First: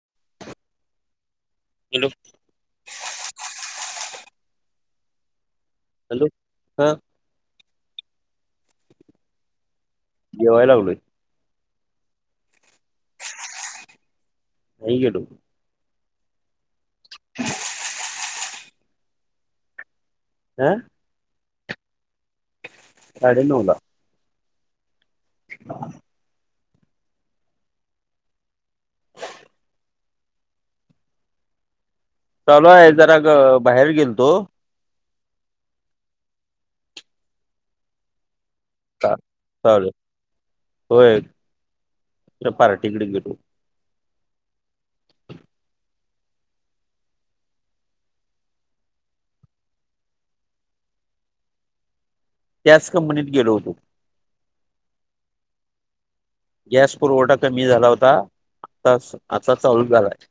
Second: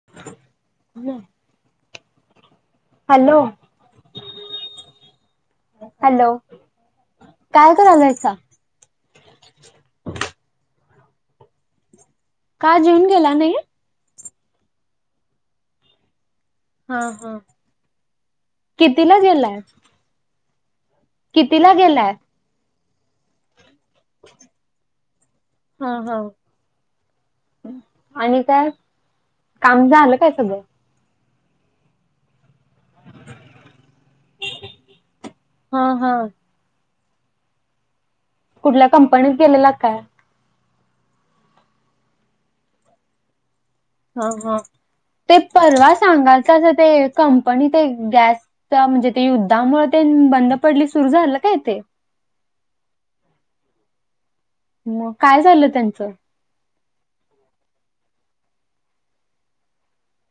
ह [inaudible] [inaudible] hello hello हा [unintelligible] जेवाय लागलोय का जेऊन गेला नाही [unintelligible] हा हा कितीला गेलाय हा किती ला गेलाय अडी नला [inaudible] हा हा. आणि काय काम झा आलं काय सगळं चालू आहे जरास बाहेर गेल तो. हा हा. कुठल्या का- कंपनीत गेलेलास चालेल काय? होय त्या पार्टीकडे गेलो. [unintelligible] तर म्हणजे ते युद्धामुळे ते बंद पडली सुरु झालं काय ते? त्याच कंपनीत गेलो होतो. मग काय झालं त्यांचं? गॅस पुरवठा कमी झाला होता आता आता चालू झालाय.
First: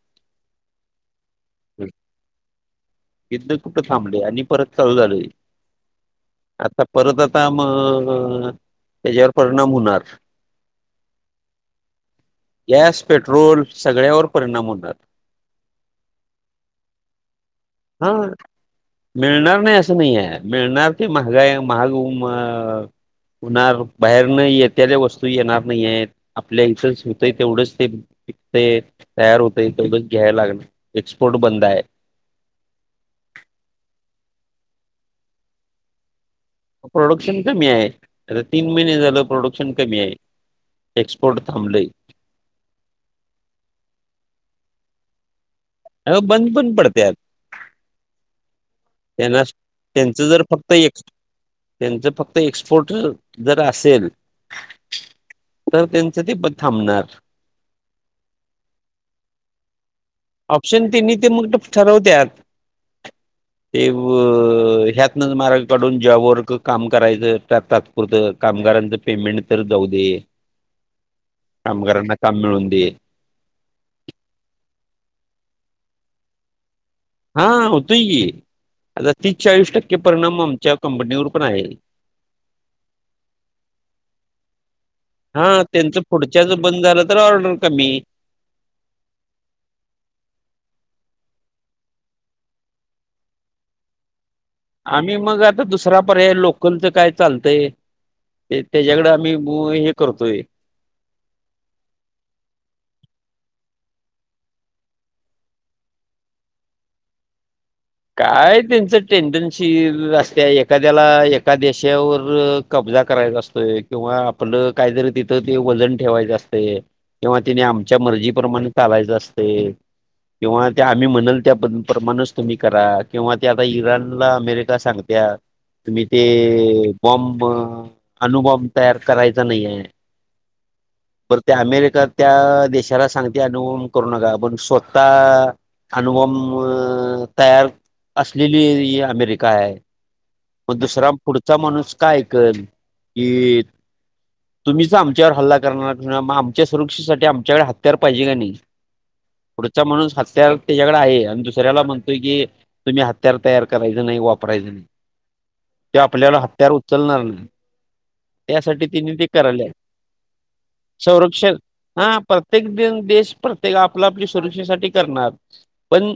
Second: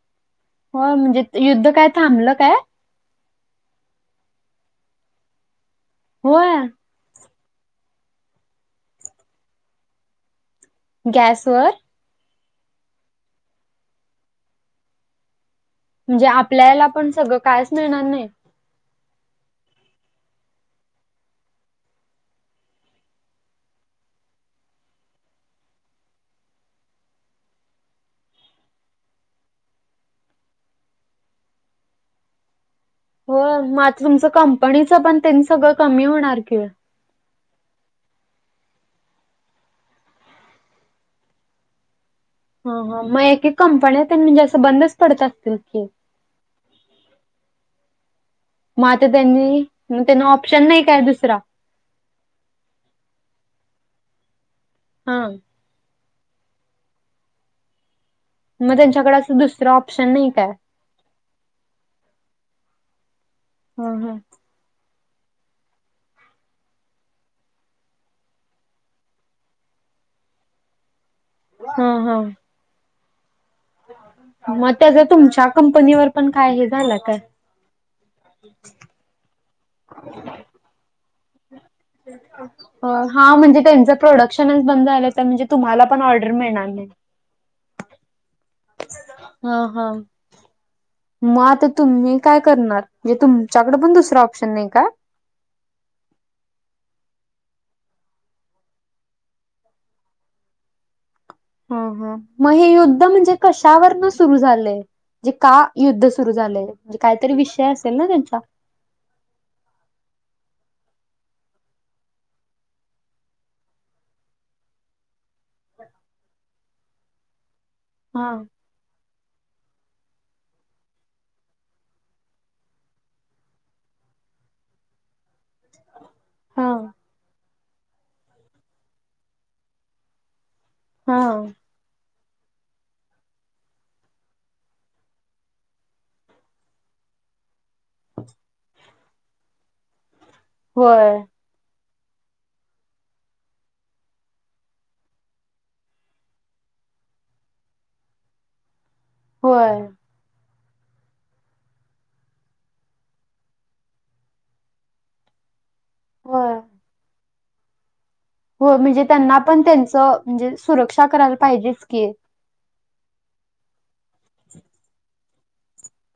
हो म्हणजे युद्ध काय थांबलं काय? युद्ध कुठ थांबले आणि परत चालू झालय होय आता. [unintelligible] गॅस वर. गॅस, पेट्रोल सगळ्यावर परिणाम होणार. म्हणजे आपल्याला पण सगळं. कायच मिळणार नाही. होय. [unintelligible] [unintelligible] आपल्या इचच होतय तेवढंच ते. ते तयार होते तेढच घ्या लागणार एक्सपोर्ट बंद आहे. हो मात तुमचं कंपनीच पण त्यांनी सगळं कमी होणार कि? प्रोडक्शन कमी आहे आता तीन महिने झालं प्रोडक्शन कमी आहे. एक्सपोर्ट थांबले. ह हा मग एक कंपन्या म्हणजे असं बंदच पडत असतील की. अआता बंद पण पडत्यात. मग आता त्यांना त्यांनी त्यांचं त्यांना जर ऑप्शन फक्त नाही एक काय दुसरा? त्यांचं फक्त एक्सपोर्ट जर असेल. हा. तर त्याचं ते थांबणार. मग त्यांच्याकड असं दुसरं ऑप्शन नाही का? ह ह [unintelligible] [unintelligible] [inaudible] कामगारांना काम ह मिळून दे. मग त्याच तुमच्या कंपनीवर पण काय हे झालं काय? हा होतोय की आता तीस-चाळीस टक्के परिणाम आमच्या कंपनीवर पण आहे. हा म्हणजे त्यांच प्रोडक्शनच बंद झालं तर म्हणजे हा तुम्हाला त्यांचं पण ऑर्डर पुढच्याच मिळणार नाही. [unintelligible] ऑर्डर कमी. हा हा. मग आता तुम्ही काय करणार? म्हणजे तुमच्याकडे पण दुसरा ऑप्शन नाही का. आम्ही मग आता दुसरा पर्याय लोकलचं काय चालतंय. ते त्याच्याकडे आम्ही हे करतोय. ह हा, मग हे युद्ध म्हणजे कशावरन सुरू झालंय? म्हंजे का युद्ध सुरु झालंय? म्हणजे काहीतरी विषय अस काय त्यांच. टेंडन्सी अ असते एखाद्याला एका देशावर कब्जा करायचा असतोय किंवा आपलं काहीतरी तिथं ते वजन ठेवायचं असतेय किंवा तिने आमच्या हा मर्जीप्रमाणे चालायच असतय किंवा त्या आम्ही म्हणल त्या प प्रमाण तुम्ही करा किंवा ते आता इराण ला अमेरिका सांगत्या. तुम्ही हा ते बॉम्ब. अनुबॉम्ब तयार करायचा नाही आहे हा पर ते अमेरिक. त्या देशाला सांगते अनुभम करू नका पण स्वतः अनुबॉम्ब. तयार असलेली अ इ अमेरिका आहे पण दुसरा होय पुढ चा माणूस काय की. तुम्हीच आमच्यावर हल्ला करणार मग आमच्या सुरक्षेसाठी आमच्याकडे हत्यार पाहिजे का नाही. [inaudible] पुढचा म्हणून हत्यार त्याच्याकडे आहे आणि दुसऱ्याला म्हण ते की तुम्ही हत्यार तयार करायचं नाही वापरायचं नाही. ते आपल्याला होय हत्यार उचलणार नाही. हो त्यासाठी म्हणजे तिने ते त्यांना पण करायले त्यांचं म्हणजे सुरक्षा करायला संरक्षण पाहिजेच की. हा प्रत्येक दि देश प्रत्येक आपल्या आपली सुरक्षेसाठी करणार पण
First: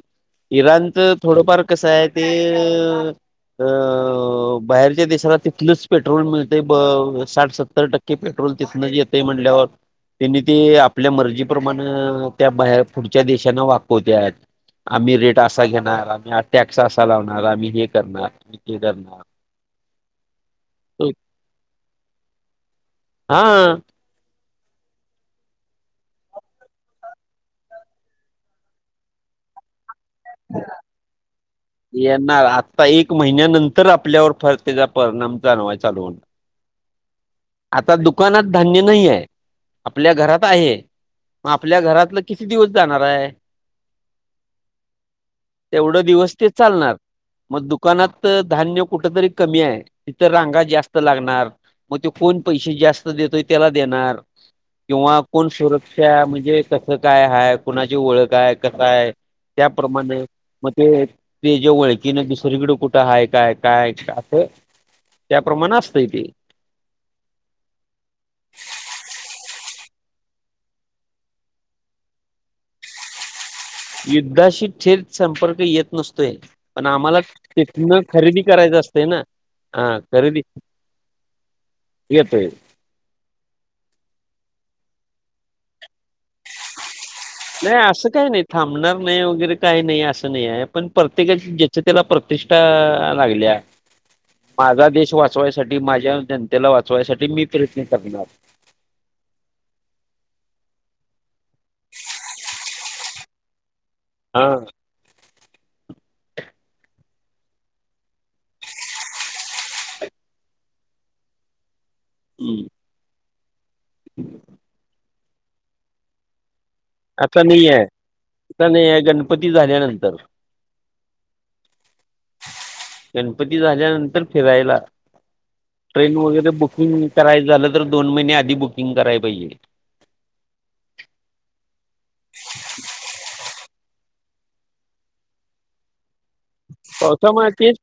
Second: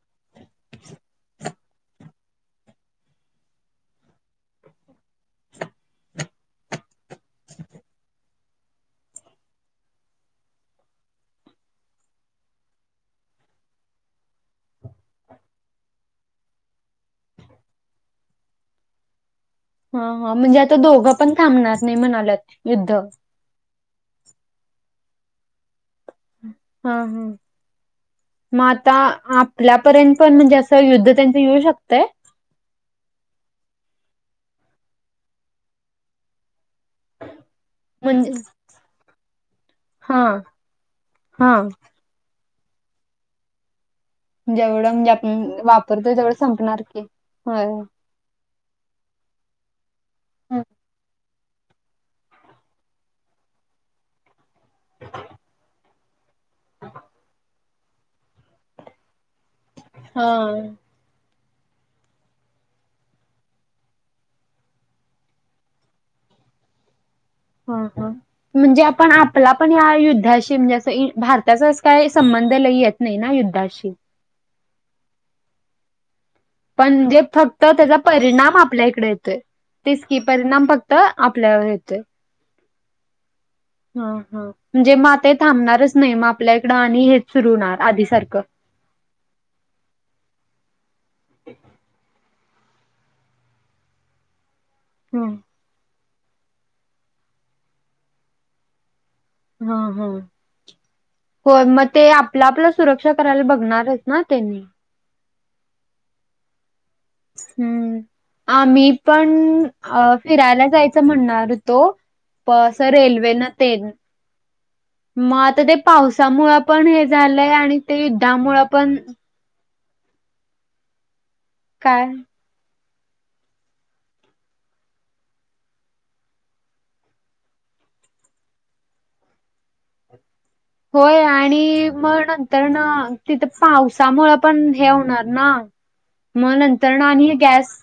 इराणचं थोडंफार कसं आहे ते. अ बाहेरच्या देशाला तिथलंच पेट्रोल मिळत साठ सत्तर टक्के की पेट्रोल तिथण येते म्हटल्यावर त्यांनी ते आपल्या मर्जीप्रमाण अ त्या बाहेर पुढच्या देशांना वाकवत्यात. आम्ही रेड. डासा घेणार आम्ही टॅक्स असा लावणार आम्ही हे करणार आम्ही ते करणार. हा हा म्हणजे आता दोघं पण थांबणार नाही म्हणाल्यात युद्ध. हा. हा हा मात आप आपल्यापर्यंत पणजे असं युद्ध त्यांच येऊ शकत येणार आत्ता एक महिन्यानंतर आपल्यावर फर त्याचा परिणाम जाणवाय चालू होणार. आता म्हणजे दुकानात धान्य नाही आहे आपल्या हा घरात आहे मग हा आपल्या घरातलं किती दिवस जाणार आहे. जेवढं म्हणजे आपण वापरतोय तेवढं दिवस ते संपणार चालणार की होय. मग दुकानात धान्य कुठेतरी कमी आहे तिथं रांगा जास्त लागणार. मग ते कोण पैसे जास्त देतोय त्याला देणार किंवा कोण शर शा म्हणजे कसं काय हय कुणाची ओळख आहे कस आहे. त्याप्रमाणे हा मग ते ते जे ओळखीन दुसरीकडे कुठं आहे काय काय असं त्याप्रमाण असतय ते. हा हा. म्हणजे आपण आपला पण या युद्धाशी म्हणजे असं इ भारताचा असं काय संबंध लय येत नाही ना युद्धाशी. युद्धाशी थेट संपर्क येत नसतोय. पण म्हणजे आम्हाला फक्त त्याचा तिथनं खरेदी परिणाम करायचं आपल्या असतंय इकडे ना येतोय. हा तेचकी खरेदी परिणाम फक्त आपल्यावर होेतोय. तेय. हा हा म्हणजे म ते थांबणारच नाही मग आपल्या इकडं आणि हेच सुरू नाही होणार आधी असं काही सारखं. नाही थांबणार. नाही वगैरे काही नाही असं नाही आहे पण प्रत्येकाची ज्याच्या त्याला प्रतिष्ठा लागल्या. माझा देश हम्म वाचवायसाठी माझ्या जनतेला वाचवायसाठी मी प्रयत्न करणार. हा हा होय मग ते आपलं आपला सुरक्षा करायला बघणारच ना हां तेनी. हम्म आम्ही पण अ फिरायला जायचं म्हणणार होतो प हं. असं रेल्वे न तेन मग आता ते पावसामुळे पण हे झालंय आणि ते युद्धामुळे पण पती झाल्यानंतर काय. गणपती झाल्यानंतर फिरायला ट्रेन वगैरे बुकिंग करायच झालं तर दोन महिने आधी बुकिंग कराय पाहिजे. होय आणि मग नंतर ना तिथं पावसामुळ पण हे होणार ना. [inaudible] [inaudible] ना आता आणि गॅस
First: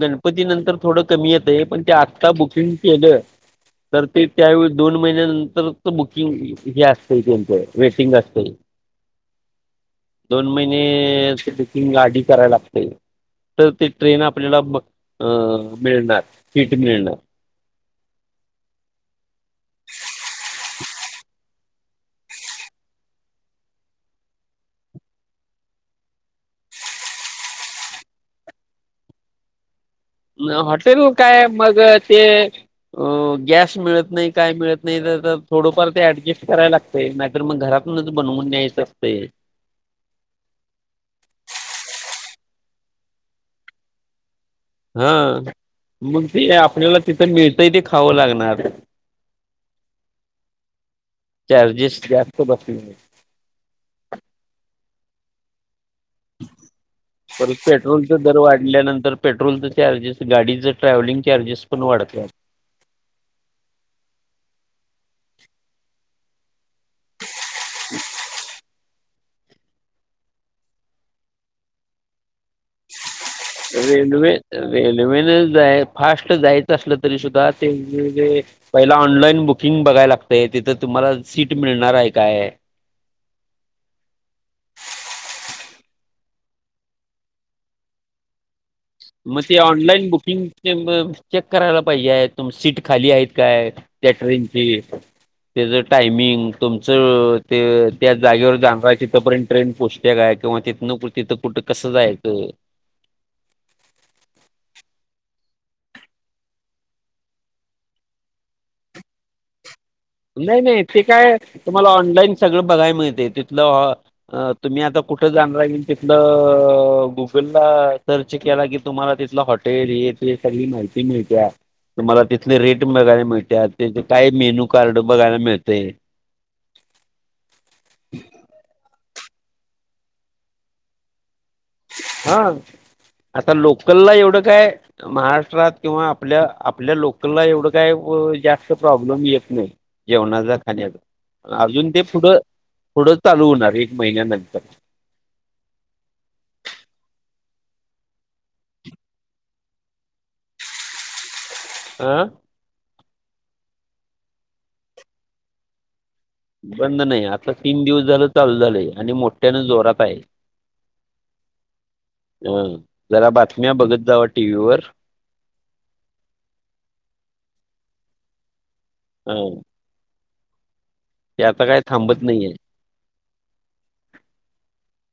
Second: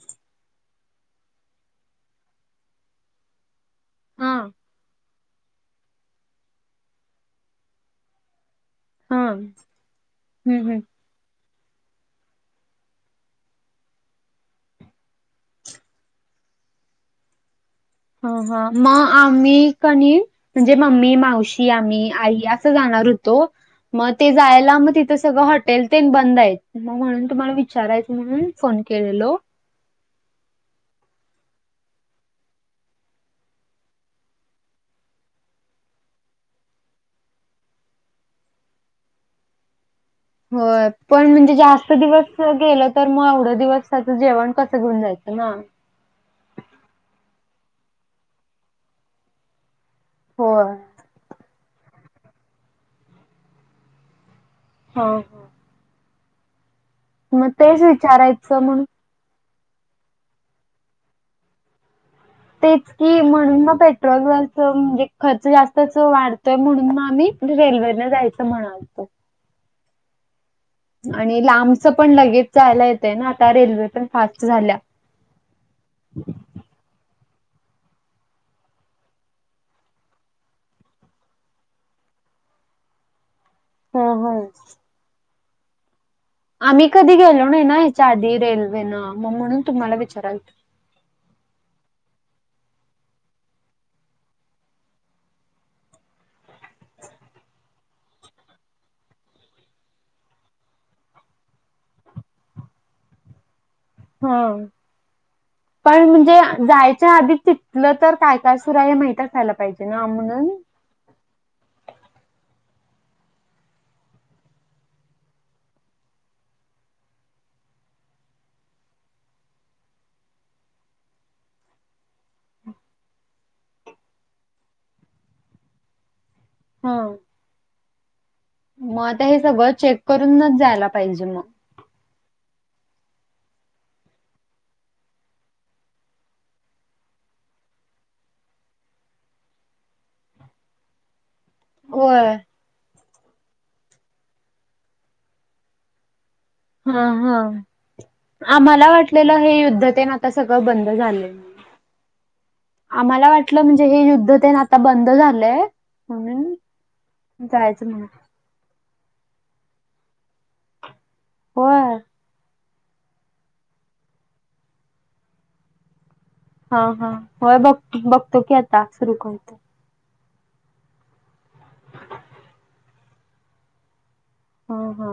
गणपती नंतर थोडं कमी येतय पण ते आत्ता बुकिंग केलं तर ते हा त्यावेळी दोन महिन्यानंतर त बुकिंग हे असते त्यांच वेटिंग असते हा दोन हम्म हम्म महिने चं बुकिंग आधी करायला तर ते ट्रेन आपल्याला मिळणार सीट मिळणार हा हा मग आम्ही कनी म्हणजे मम्मी मावशी आम्ही आई असं जाणार होतो मग ते जायला मग तिथं सगळं हॉटेल तेनं बंद आहेत मग म्हणून तुम्हाला विचारायचं म्हणून फोन केलेलो हॉटेल काय मग ते अ गॅस मिळत नाही काय मिळत नाही तर थोडंफार ते ऍडजस्ट करायला लागत तय नाहीतर मग घरातूनच बनवून घ्यायचं असते हो पण म्हणजे जास्त दिवस गेलं तर मग एवढं दिवसाचं जेवण कस हा मग ते आपल्याला तिथं मिळतंय ते खावं लागणार हो चार्जेस जास्त बसणार हा मग परत तेच पेट्रोलचा दर विचारायचं म्हणून वाढल्यानंतर पेट्रोलचं चार्जेस गाडीचं ट्रॅव्हलिंग चार्जेस पण वाढत्यात तेच की म्हणून म पेट्रोलवरच म्हणजे खर्च जास्तच वाढतोय म्हणून म आम्ही रेल्वे न जायचं म्हनालतो आणि लांबच पण लगेच जायला येते ना आता रेल्वे पण फास्ट झाल्या नवीन फास्ट जायचं असलं तरी सुद्धा तेे पहिला ऑनलाइन बुकिंग बघायला लागतेय तिथं तुम्हाला सीट मिळणार आहे काय हा हा आम्ही कधी गेलो नाही ना ह्याच्या आधी रेल्वेनं मग ते म्हणून तुम्हाला ऑनलाईन विचाराल बुकिंग चेक करायला पाहिजे तुम सीट खाली आहेत काय त्या ट्रेनची त्याच टायमिंग तुमचं ते त्या जागेवर जाणारा तिथपर्यंत ट्रेन पोच तेेग आहे किंवा तिथ न तिथं कुठं कसं जायचं हम पण म्हणजे जायच्या आधी तिथलं तर काय काय सुरु आहे हे माहित असायला पाहिजे [inaudible] नाही नाही ते काय तुम्हाला ऑनलाईन सगळं बघायला मिळते तिथलं अ तुम्ही आता कुठे जाणार रा तिथलं गुगलला सर्च केला की तुम्हाला तिथलं हॉटे टेल हे ते सगळी माहिती मिळत्या तुम्हाला तिथले रेट बघायला मिळत्यात तिथं काय मेनू कार्ड बघायला मिळते हा मग आता हे सगळं चेक करूनच जायला पाहिजे मग हा आता लोकलला एवढं काय महाराष्ट्रात किंवा आपल्या आपल्या लोकलला एवढं काय जास्त प्रॉब्लेम येत नाही जेवणाचा खाण्याचा अजुन ते होय पुढं पुढं चालू होणार एक महिन्यानंतर हा हा आम्हाला वाटलेलं हे युद्धतेन आता सगळं बंद झालं आं आम्हाला वाटलं म्हणजे हे युद्ध तेन आता बंद झालंय म्हणून बंद नाही आता तीन जायचं दिवस म्हणून झालं चालू झालंय आणि मोठ्यानं जोरात आहे. होय. ह जरा बातम्या बघत जावा टीव्हीवर. हा हा होय बघ बघतो की आता सुरू हं करतो. ते आता काय थांबत नाहीये. हो हा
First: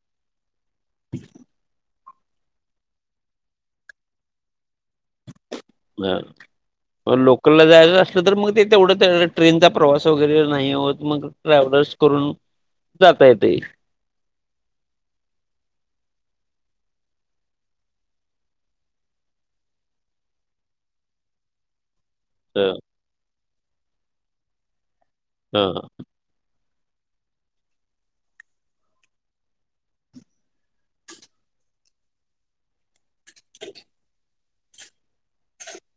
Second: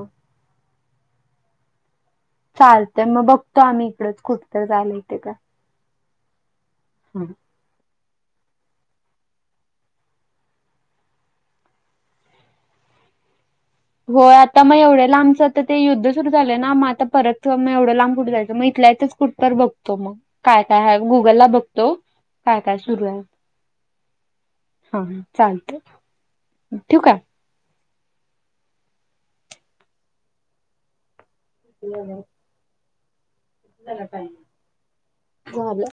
[unintelligible] चालतय मग बघतो आम्ही इकडच कुठ तर जायला येते का मग पण लोक तूला जायला असलं तर मग ते तेवढं ट्रेनचा प्रवास वगैरे नाही होत मग ट्रॅव्हलर्स करून जात येतयं होय आता मग एवढं लांबचं तर ते युद्ध सुरू झालंयं ना मग आता परत मग एवढं लांब कुठ जायचं मग इथल्या इथच कुठ तर बघतो मग काय काय गुगल बघ तो काय हं काय सुरू आहे हा हा चालतयं हं ठिव कायं [unintelligible] झाल